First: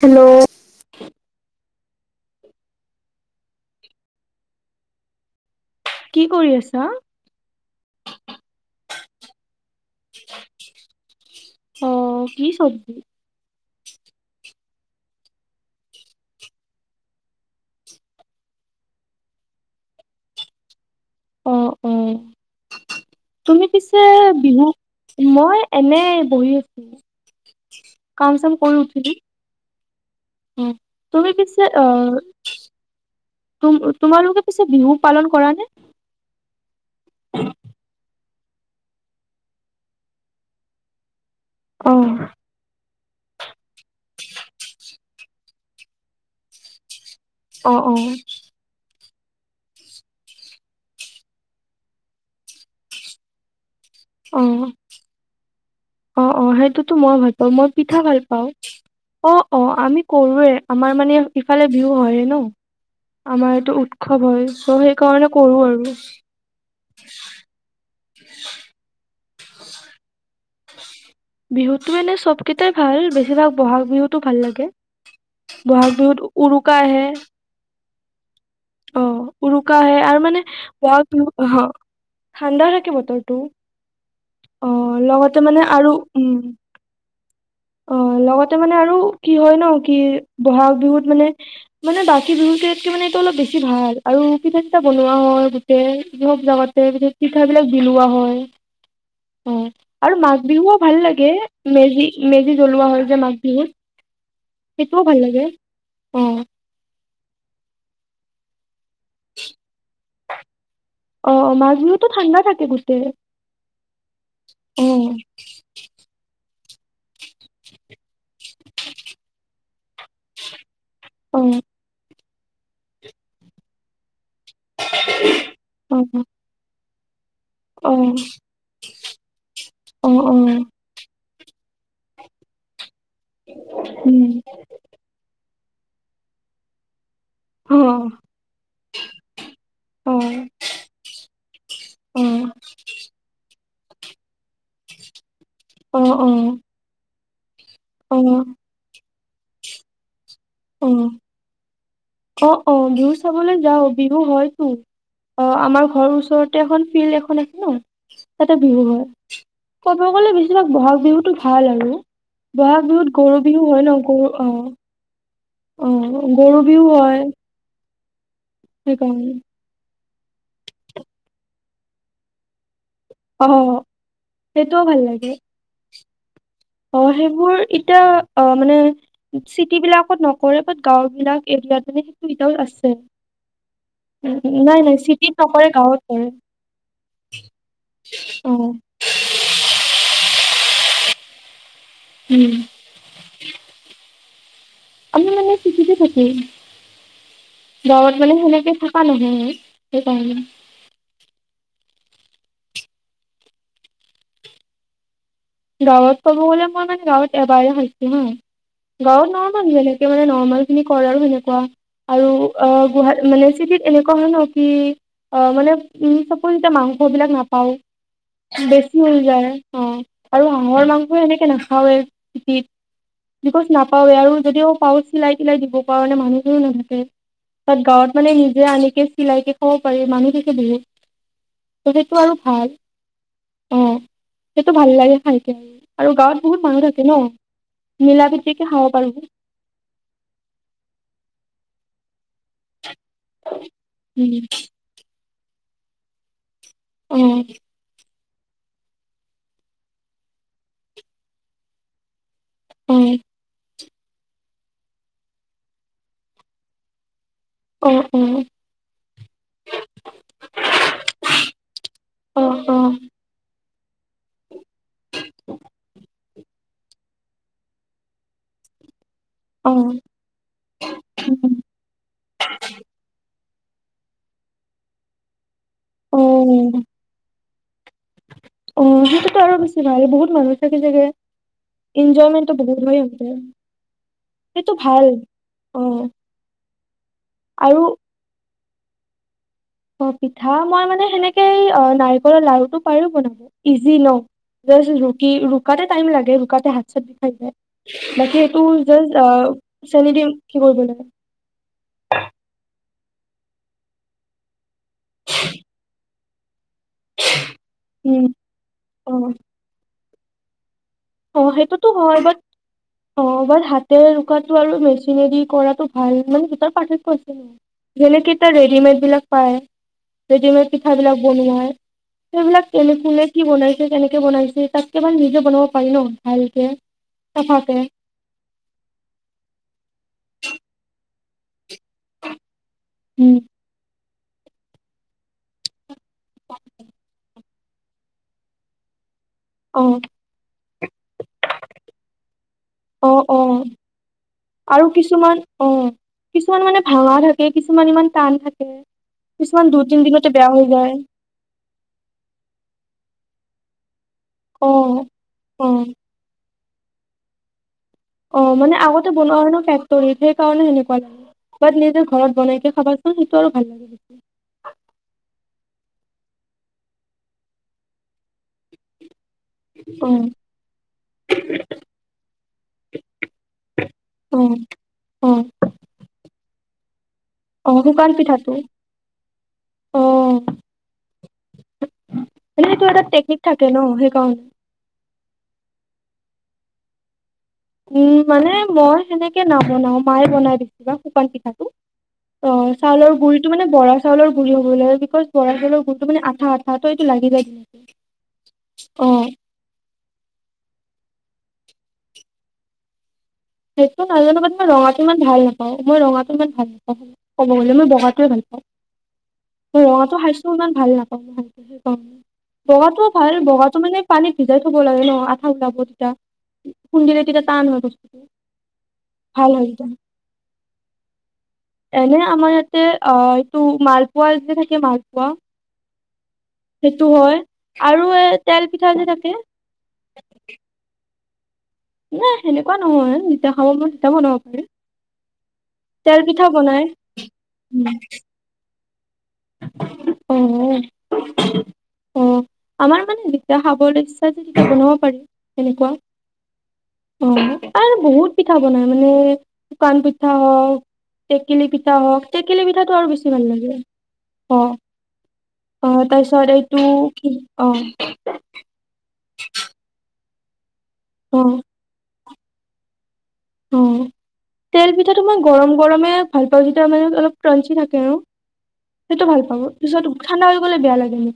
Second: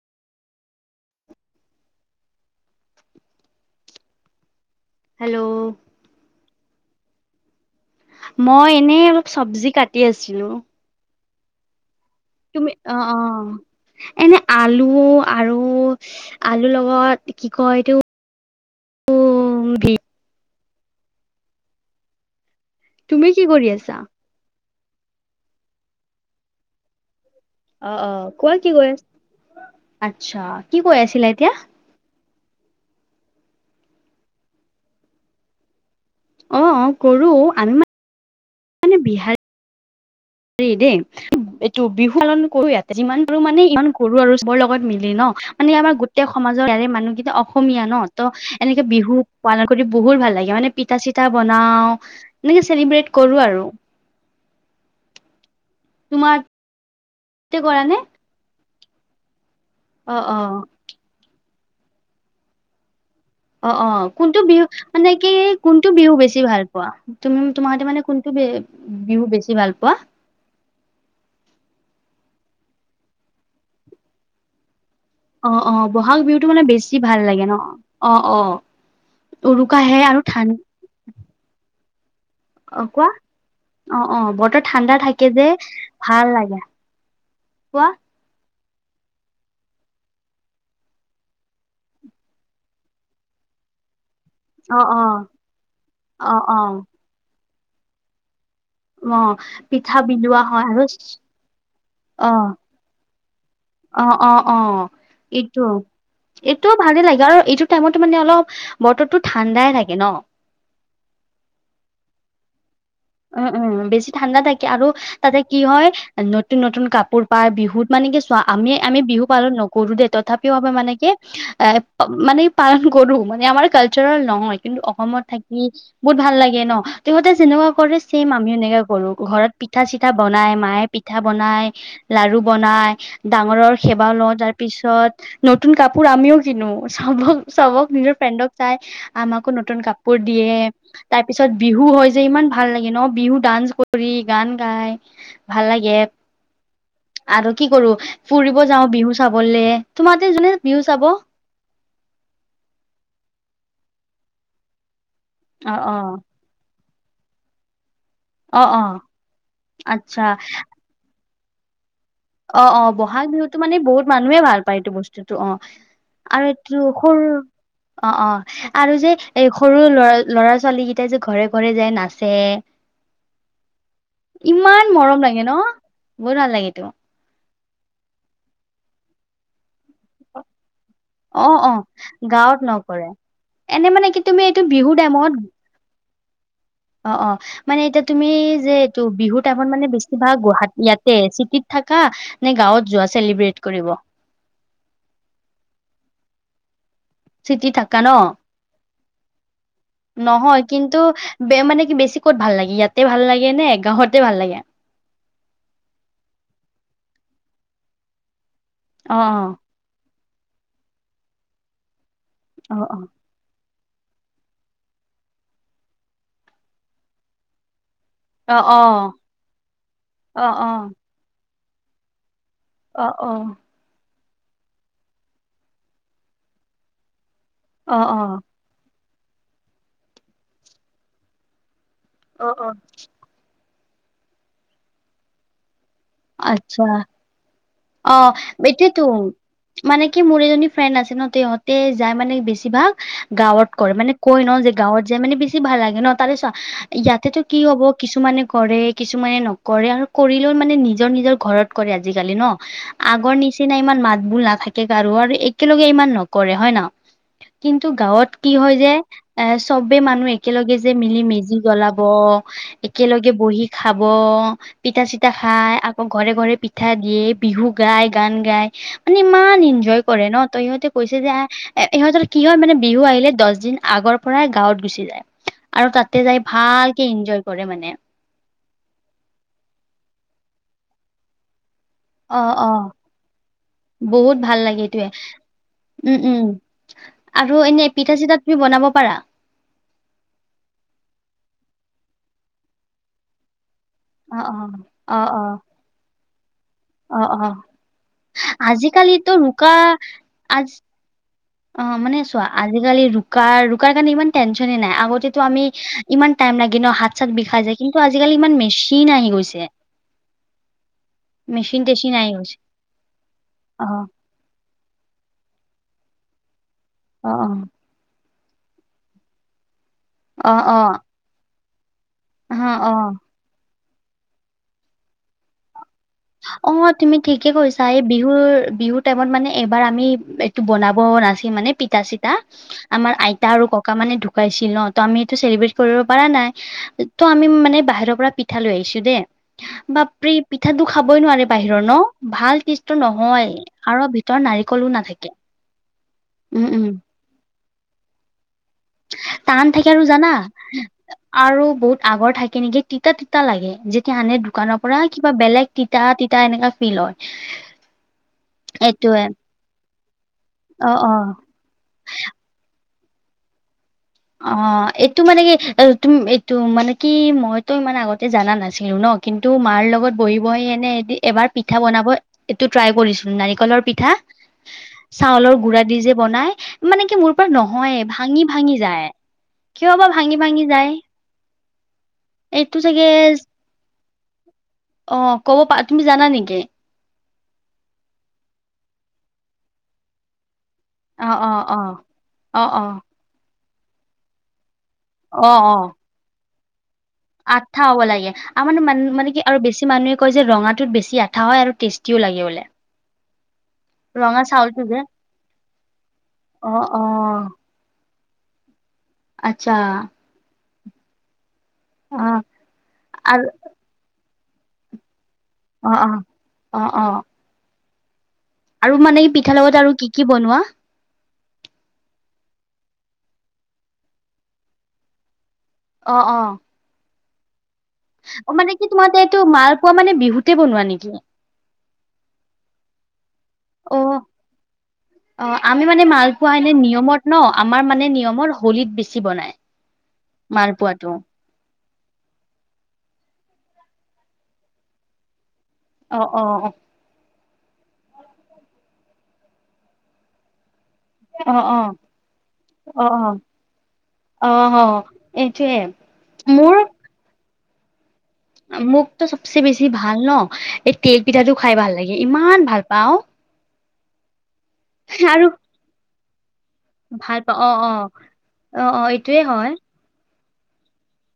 Hello. Hello. কি কৰি আছা? মই এনেই অলপ চব্জি কাটি আছিলো। অ কি তুমি চব্জি অ অ এনেই আলু আৰু আলুৰ লগত কি কয় এইটো [inaudible] অ অ কি তুমি কৰি আছা? পিছে বিহু। মই এনেই বহি আছো, অ অ কাম চাম কোৱা কি কৰি কৈ আছ উঠিলোঁ। আচ্ছা উ কি কৈ আছিলা তুমি এতিয়া? পিছে অ। তুম তোমালোকে পিছে বিহু পালন কৰা নে? অ কৰোঁ আনম। মানে বিহাৰ। হেৰি দেই এইটো অ বিহু পালন কৰ। যিমান পাৰো আৰু মানে ইমান কৰো আৰু চবৰ লগত মিলি ন মানে আমাৰ গোটেই সমাজৰে মানুহ কি। অ অসমীয়া ন ত অ এনেকে বিহু। পালন কৰি বহুত ভাল লাগে মানে পিঠা চিঠা বনাও এনেকে চেলিব্ৰেট কৰো আৰু। অ অ তোমাৰ। অ সেইটোতো মই ভাল পাওঁ তাতে মই কৰা নে? পিঠা ভাল পাও অ অ আমি অ', কৰোৱে অ', আমাৰ মানে। সিফালে বিহু হয় ন-। আমাৰ অ এইটো অ উৎসৱ কোনটো হয় বিহু চ' মানে সেইকাৰণে কি কৰো আৰু কোনটো বিহু বেছি ভাল পোৱা তুমি তোমাৰতে মানে কোনটো। বিহু বেছি। ভাল পোৱা? বিহুতো এনেই। চবকেইটাই ভাল বেছিভাগ বহাগ বিহুতো ভাল লাগে। অ অ বিহুত ব'হাগ বিহুতো মানে উৰুকা বেছি আহে ভাল লাগে ন অ অ। অ উৰুকা আহে আৰু মানে ব'হাগ বিহু ঠাণ্ডা অ', থাকে কোৱা? বতৰটো। অ', অ বতৰ ঠাণ্ডা থাকে লগতে যে মানে আৰু উম ভাল লাগে, কোৱা। ত মানে আৰু কি হয় ন কি বহাগ বিহুত মানে মানে বাকী বিহুত কে ইয়াতকে মানে এইটো অলপ বেছি বেছি ভাল। আৰু পিঠা চিঠা অ', বনোৱা অ', হয় গোটেই চব অ', অ', জাগাতে পিঠ বিলাক বিলোৱা হয়। অ পিঠা আৰু মাঘ বিলোৱা হয় বিহুও আৰু ভাল লাগে মেজি মেজি অ', জ্বলোৱা হয় যে মাঘ বি অ অ অ এইটো অ এইটো ভালেই লাগি। এইটো টাইমতে মানে অলপ বতৰটো ঠাণ্ডাই থাকে ন? অ মাঘ বিহুতো ঠাণ্ডা থাকে গোটেই উম উম বেছি ঠাণ্ডা থাকে অ আৰু তাতে কি হয় নতুন নতুন কাপোৰ পায় বিহুত মানে কি চোৱা আমি আমি বিহু পালন নকৰো দেই তথাপিও আমি মানে কি অ এ মানে পালন কৰো মানে আমাৰ কালচাৰেল নহয় কিন্তু অসমত থাকি অ বহুত ভাল লাগে ন। সিহঁতে যেনেকুৱা অ কৰে চেম আমি এনেকা কৰো ঘৰত পিঠা অ অ চিঠা বনাই মায়ে পিঠা পিঠা বনাই, লাডু বনাই, ডাঙৰৰ সেৱা উম লওঁ তাৰ পিছত নতুন কাপোৰ আমিও কিনো। চব চবক অ নিজৰ ফ্ৰেণ্ডক চাই আমাকো নতুন অ', কাপোৰ দিয়ে, তাৰ পিছত বিহু কয় যে ইমান অ', ভাল লাগে ন বিহু ডান্স কৰি গান গাই ভাল লাগে। অ', অ', আৰু কি কৰো অ', ফুৰিব যাওঁ বিহু চাবলে তোমাৰ অ অ অ বিহু চাবলৈ যাও, বিহু হয়তো। অ আমাৰ ঘৰৰ ওচৰতে এখন ফিল্ড এখন আছে ন। তাতে অ অ বিহু হয়, ক'ব আচ্ছা গ'লে বেছিভাগ বহাগ বিহুটো ভাল আৰু। অ অ বিহুত ব'হাগ গৰু বিহুতো বিহু মানে হয় ন বহুত গৰু মানুহে ভাল অ', পায় এইটো বস্তুত। অ অ', আৰু গৰু এইটো বিহু হয় সৰু অ অ আৰু যে সেইকাৰণে এই সৰু ল'ৰা ল'ৰা -ছোৱালী কেইটাই যে ঘৰে ঘৰে যাই নাচে, অ', সেইটোও ইমান ভাল মৰম লাগে ন বহুত ভাল লাগে তেওঁ। অ', সেইবোৰ এতিয়া অ মানে চিটি বিলাকত নকৰে বাত গাঁও অ বিলাক অ এৰিয়াত মানে সেইটো এতিয়াও গাঁৱত নকৰে এনে মানে কি আছে। তুমি এইটো উ নাই বিহু নাই চিটিত টাইমত নকৰে গাঁৱত কৰে। অ অ মানে এতিয়া তুমি অ', যে এইটো বিহুৰ টাইমত মানে বেছিভাগ গুৱাহাটী ইয়াতে চিটিত থাকা নে উম, গাঁৱত যোৱা চেলিব্ৰেট কৰিব? আমি মানে চিটিতে থাকিম, চিটি থাকা ন গাঁৱত মানে সেনেকে থকা নহয়। সেইকাৰণে নহয় কিন্তু বে মানে কি বেছি বেছি ক'ত ভাল লাগে ইয়াতে ভাল লাগে নে গাঁওতে ভাল লাগে? গাঁৱত কব গ'লে মই মানে গাঁৱত এবাৰ খছো হা অ গাঁৱত ন মান গলে মানে নৰ্মেল খিনি কৰে আৰু সেনেকুৱা, আৰু অ গোসা মানে চিতিত এনেকুৱা হয় ন কি অ মানে উম চবকুৰিতে মাংস বিলাক নাপাই। অ বেছি হৈ যায় অ। আৰু অ অ। হাঁহৰ মাংস এনেকে নাখাওৱে [unintelligible] অ অ বিকজ নাপাওে আৰু যদিও পাওঁ চিলাই চিলাই দিব পাও মানে মানুহ জোৰো নাথাকে তাত অ অ গাঁৱত অ মানে নিজে আনকে চিলাইকে খাব পাৰি মানুহ থাকে বহুত সেইটো আৰু অ ভাল। অ অ সেইটো ভাল লাগে খাই খাই আৰু গাঁৱত বহুত মানুহ আচ্ছা থাকে ন। অ মিলা প্ৰীতিকে খাব এটোৱেতো পাৰো মানে কি মোৰ এজনী ফ্ৰেণ্ড আছে ন তিহঁত যাই মানে বেছি ভাগ গাঁৱত কৰে মানে কৈ ন যে গাঁৱত যে মানে বেছি ভাল লাগে ন, তাৰে চোৱা অ ইয়াতেটো কি হ'ব কিছু কিছুমানে কৰে কিছুমানে নকৰে আৰু কৰিলেও মানে নিজৰ নিজৰ ঘৰত কৰে আজিকালি ন? অ আগৰ নিচিনা ইমান মাত বোল নাথাকে কাৰো আৰু একেলগে ইমান নকৰে, হয় ন? কিন্তু অ গাঁৱত কি হয় যে এ চবে মানুহ একেলগে যে মিলি মেজি জলাব অ অ একেলগে বহি খাব পিঠা চিঠা খাই আকৌ ঘৰে ঘৰে পিঠা দিয়ে। বিহু গাই গান গাই। মানে ইমান অ অ এনজয় কৰে ন ত ইহঁতে কৈছে যে এ এ ইহঁতৰ কি হয় মানে বিহু আহিলে দছ দিন আগৰ পৰাই গাঁৱত গুচি যায় আৰু তাতে অ যাই ভালকে এনজয় কৰে মানে। অ সেইটোত আৰু বেছি ভাল বহুত মানুহ থাকে চাগে। অ এনজয়মেন্টটো অ বহুত বঢ়ি হতে বহুত ভাল লাগে এইটোৱে উম উম আৰু এনে পিঠা চিঠাত তুমি বনাব পাৰা? অ পিঠা মই মানে সেনেকে নাৰিকলৰ লাৰুটো পাৰো বনাব। ইজি ন অ অ জাচ অ ৰুকি ৰুকাটে টাইম লাগে। ৰুকাতে হাত চাত অ বিষাই অ যায় বাকী এইটো জাষ্ট আজিকালিতো ৰুকা চেনি দি কি কৰিব আজ লাগে অ মানে চোৱা আজিকালি ৰুকা ৰুকাৰ কাৰণে ইমান টেনচনে নাই আগতেতো আমি ইমান টাইম লাগে ন হাত চাত বিষাই যায় কিন্তু উম আজিকালি ইমান অ মেচিন আহি গৈছে। অ মেচিন সেইটোতো টেচিন হয় আহি বাট গৈছে অ বাট অ হাতে ৰুকাটো আৰু মেছ মেচিনে দি কৰাটো ভাল মানে দুটাৰ পাৰ্থক্য অ আছে ন যেনেক তাৰ ৰেডিমেড বিলাক পায় অ অ ৰেডিমেট অ পিঠাবিলাক বনোৱা হয়। সেইবিলাক হা অ কেনে কোনে কি বনাইছে কেনেকে বনাইছে তাতকে ভাল নিজে বনাব পাৰি ন ভালকে অ তুমি ঠিকে চাফাকে। কৈছা এই বিহুৰ বিহুৰ টাইমত মানে এইবাৰ আমি এইটো বনাব নাছি মানে পিঠা চিতা আমাৰ উম। আইতা আৰু ককা মানে ঢুকাইছিল ন ত আমি এইটো চেলিব্ৰেট কৰিব পৰা নাই ত আমি মানে বাহিৰৰ পৰা পিঠা লৈ আহিছো দেই। অ', বাপৰে পিঠা দুখ খাবই নোৱাৰি বাহিৰৰ ন ভাল টেচটো অ', নহয় অ', আৰু ভিতৰত আৰু নাৰিকলো নাথাকে। কিছুমান অ'। কিছুমান উম মানে উম ভাঙা থাকে কিছুমান ইমান টান থাকে। কিছুমান টান দুই থাকে তিন আৰু জানা দিনতে বেয়া হৈ যায়, আৰু বহুত আগৰ থাকে নেকি তিতা তি তিতা লাগে যেতিয়া আনে দোকানৰ পৰা অ', কিবা বেলেগ অ', তিতা তিতা এনেকা ফিল হয়। অ মানে আগতে এইটোয়ে বনোৱা হয় ন ফেক্টৰীত সেই কাৰণে অ সেনেকুৱা অ নি বাট নিজে ঘৰত বনাইকে চাবাচো সেইটো আৰু ভাল লাগিলে অঁহ এইটো মানে কি এ তুমি এইটো মানে কি মইতো ইমান আগতে জানা নাছিলো ন কিন্তু মাৰ লগত অ'। বহি-বহি এনেই এবাৰ পিঠা বনাব এইটো ট্ৰাই কৰিছিলো নাৰিকলৰ পিঠা অ', অ', চাউলৰ গুড়া দি যে বনাই মানে কি মোৰ পৰা অ', নহয় শুকান পিঠাটো ভাঙি-ভাঙি যায়। কিয় বা অ', ভাঙি-ভাঙি যায় এইটো চাগে অ সেই কণ অঁ কব পাৰা তুমি জানা নেকি? উম মানে মই সেনেকে নাবনাও মায়ে বনাই বেছি। শুকান অ অ পিঠাটো অ অ চাউলৰ গুৰিটো মানে বৰা চাউলৰ গুৰি হব লাগে বিকজ অ বৰা অ চাউলৰ গুৰিটো মানে আঠা-আঠা আঠা হ'ব লাগে আমাৰ মান অ', মানে কি আৰু বেছি মানুহে কয় যে ৰঙাটোত বেছি আ ঠা হয় আৰু টেষ্টিও লাগে বোলে। সেইটো নাজানো ৰঙা বাট মই চাউলটো যে ৰঙাটো ইমান ভাল নাপাওঁ মই ৰঙাটো ইমান ভাল অ নাপাওঁ অ ক'ব গলে মই বগাটো টোৱেই ভাল পাওঁ আচ্ছা মই ৰঙাটো খাইছো ইমান ভাল নাপাওঁ খায়। অ বগাটো ভাল আৰু বগাটো মানে পানীত ভিজাই থ'ব লাগে ন। খায় চাব অ অ তেতিয়া অ অ খুন্দিলে তেতিয়া তান হয় বস্তুটো। আৰু মানে এই ভাল পিঠাৰ হয় লগত আৰু কি কি বনোৱা? এনেই আমাৰ ইয়াতে আহ এইটো মালপোৱা যে থাকে মালপোৱা। অ অ সেইটো হয়। আৰু এ অ তেল মানে কি পিঠা যে তোমালোকে থাকে এইটো মালপোৱা মানে বিহুতে বনোৱা নেকি? নাই সেনেকুৱা নহয় যেতিয়া খাব মন অ তেতিয়া বনাব পাৰি। অ আমি মানে তেল পিঠা মালপোৱা এনে বনাই নিয়মত ন আমাৰ মানে নিয়মত হোলীত বেছি বেছি বনাই মালপোৱাটো অহ আমাৰ মানে যেতিয়া খাবলৈ ইচ্ছা তেতিয়া বনাব পাৰি এনেকুৱা অ', অ', অঁহ আৰু বহুত পিঠা বনাই মানে শুকান পিঠা হওঁক অ', টেকেলি অ', পিঠা হওঁক টেকেলি পিঠাটো আৰু বেছি অ', ভাল লাগে অ', অহ অ', অ', এইটোৱে। অহ তাৰপিছত এইটো কি অহ মোকটো চবচে বেছি ভাল ন এই তেল পিঠাটো অ' খাই ভাল লাগে ইমান ভাল পাওঁ অহ তিল পিঠাটো মই আৰু গৰম-গৰমে যে মানে অলপ ভাল পাওঁ ক্ৰঞ্চি অ', থাকে অ', আৰু অ', অ', সেইটো এইটোয়ে ভাল পাব হয় পিছত ঠাণ্ডা হৈ গলে বেয়া লাগে মোৰ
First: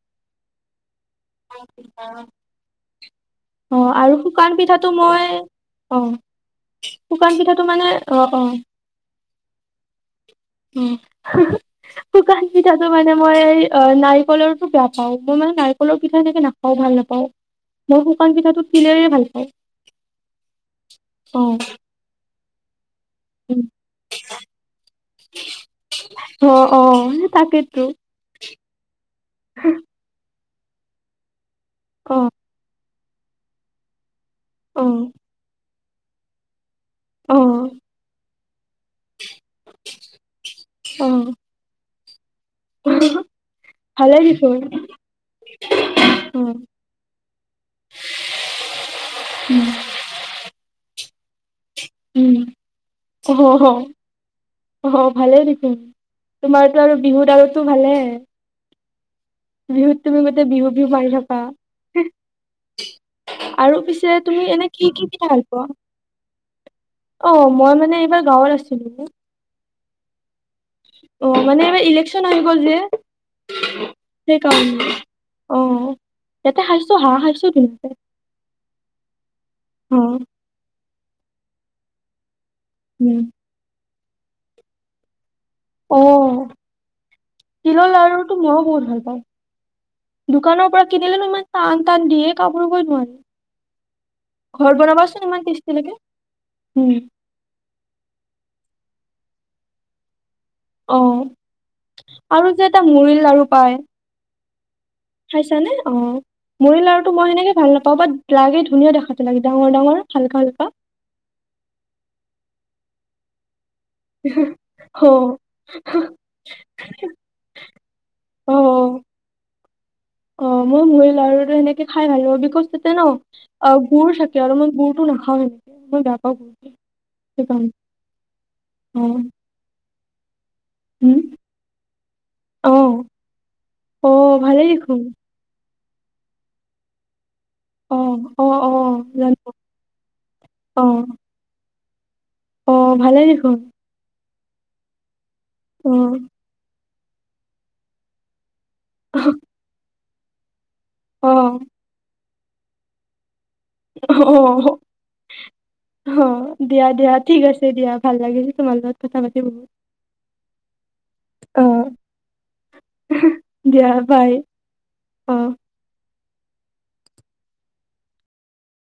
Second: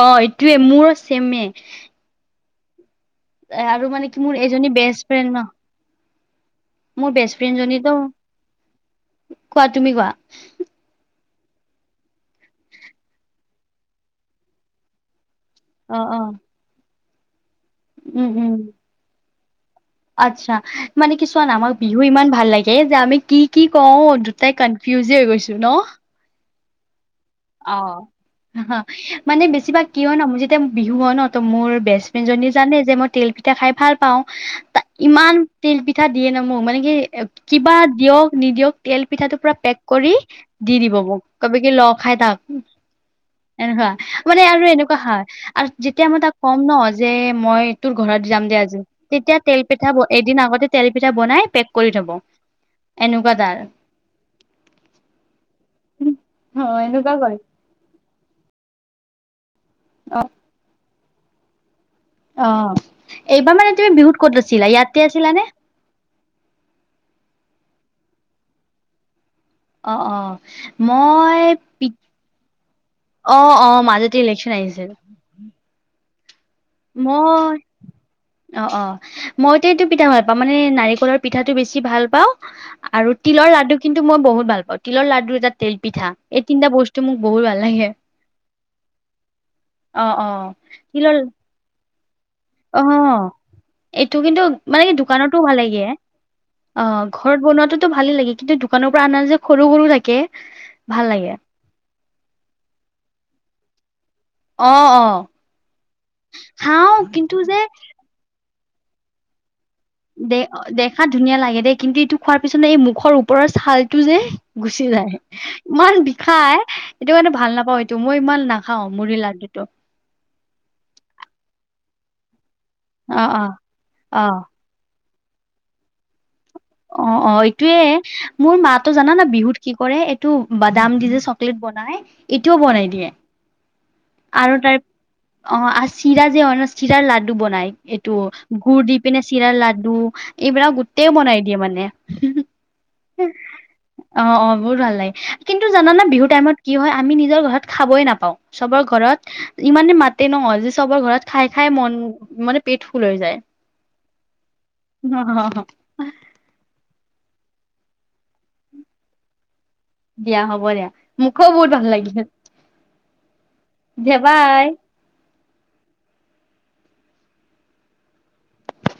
অহ এইটোৱেই মোৰ চেমেই অহ আৰু মোৰ শুকান এজনী পিঠাটো বেষ্ট মই ফ্ৰেণ্ড ন অহ মোৰ বেষ্ট শুকান ফ্ৰেণ্ড পিঠাটো মানে জনীতো অহ অহ কোৱা তুমি কোৱা উম হুম শুকান পিঠাটো মানে মই অহ নাৰিকলৰটো বেয়া পাওঁ মই মানে নাৰিকলৰ অ', পিঠা অ', এনেকে নাখাওঁ ভাল নাপাওঁ মই উম, শুকান উম। পিঠাটো তিলেৰে ভাল পাওঁ আচ্ছা মানে কিছুু অ না আমাক বিহু ইমান ভাল লাগে যে আমি কি কি উম, কওঁ দুটাই কনফিউজে হৈ গৈছো ন অহ অহ অহ মানে বেছিভাগ কিয় নামো যেতিয়া বিহুৱানত [unintelligible] ত মোৰ অ বেষ্টফ্ৰেণ্ডজনী জানে যে মই তিল পিঠা খাই ভাল পাওঁ অ ইমান তিল পিঠা দিয়ে ন মোক মানে কি অ কিবা দিয়ক নিদিয়ক তিল পিঠাটো পুৰা পেক কৰি দি দিব মোক কব কি লগ খাই তাক কিহ [unintelligible] এনেকুৱা মানে আৰু এনেকুৱা হয় আৰু যেতিয়া মই তাক অ কম ন যে মই তোৰ ঘৰত যাম দে আজি তেতিয়া তিল পিঠা এদিন আগতে তিল পিঠা বনাই পেক কৰি থব [unintelligible] উম এনেকুৱা তাৰ অ-অ-অ ভালেই দেখোন অ তোমাৰ আৰু এনেকুৱা বিহুত কৰে আৰুতো ভালে। বিহুত তুমি অ মোতে বিহু বিহু মাৰি থাকা? অ এইবাৰ মানে আৰু তুমি পিছে বিহুত ক'ত তুমি আছিলা এনে কি ইয়াতে কি পিঠা আছিলা নে ভাল পোৱা? অ মই মানে এইবাৰ গাঁৱত আছিলো ন। অ অ। মই এইবাৰ পি ইলেকচন আহি গ'ল যে অহ অহ মাজতে ইলেকশ্যন আহিছিল অহ মই অহ অহ মইতো এইটো পিতা হাঁহ ভাল পাওঁ মানে নাৰিক ওপৰ পিঠাটো বেছি ভাল পাওঁ আৰু উম, তিলৰ লাডু কিন্তু মই বহুত ভাল পাওঁ তিলৰ লাডু এটা তেল পিঠা অহ এই তিনিটা বস্তু মোক বহুত ভাল তিলৰ লাগে লাৰুটো মইয়ো বহুত ভাল পাওঁ অ অ দোকানৰ পৰা কিনিলে নো ইমান টান টান দিয়ে কামুৰিবই অহ নোৱাৰি। এইটো কিন্তু ঘৰত মানে কি বনাবাচোন দোকানতো ইমান ভাল টেষ্টি লাগে উম, অহ ঘৰত বনোৱাতো ভালেই লাগে কিন্তু দোকানৰ পৰা আনা যে সৰু সৰু থাকে ভাল অহ লাগে আৰু যে এটা লাৰু লাৰু পায় অ অ খাইছা নে অহ মুৰৰ খাও লাৰুতো মই কিন্তু সেনেকে যে ভাল নাপাওঁ বাত লাগে ধুনীয়া দেখাটো লাগি দে দেখাত ধুনীয়া লাগে দেই কিন্তু এইটো খোৱাৰ পিছত এই মুখৰ ওপৰৰ ছাল টো যে গুচি যায় অ', ইমান বিষাই সেইটো কাৰণে ভাল নাপাওঁ এইটো মই ইমান নাখাওঁ মুৰি লাডুতো অহ মই মোৰি লাৰু সেনেকে খাই ভাল বিকজ তাতে ন অ অ অহ গুৰ অ থাকে আৰু মই গুৰটো নাখাওঁ এনেকে মই বেয়া পাওঁ অহ অহ সেইকাৰণে এইটোয়ে মোৰ মাহতো অ জানানা বিহুত কি কৰে এইটো বাদাম দি হম যে চকলেট বনাই এইটোও অ বনাই দিয়ে অ আৰু ভালেই তাৰ দেখোন অহ আৰু চিৰা যে চিৰাৰ লাডু তো বনাই অ এইটো অ অ গুৰ দি পিনে জানো চিৰাৰ লাডু এইবিলাক গোটেই বনাই দিয়ে মানে অহ ভালে দেখোন অ অ বহুত ভাল লাগে কিন্তু অ জানানা বিহুৰ টাইমত কি হয় আমি নিজৰ ঘৰত খাবই নাপাওঁ। চবৰ ঘৰত ইমানে মাতে ন যে চবৰ ঘৰত অ খাই খাই মন মানে পেট ফুল হৈ যায়। অ অ দিয়া দিয়া। ঠিক আছে দিয়া ভাল লাগিল তোমাৰ লগত কথা পাতি বহুত। দিয়া হ'ব দিয়া মোকো অ বহুত ভাল লাগিল। দিয়া বাই। অ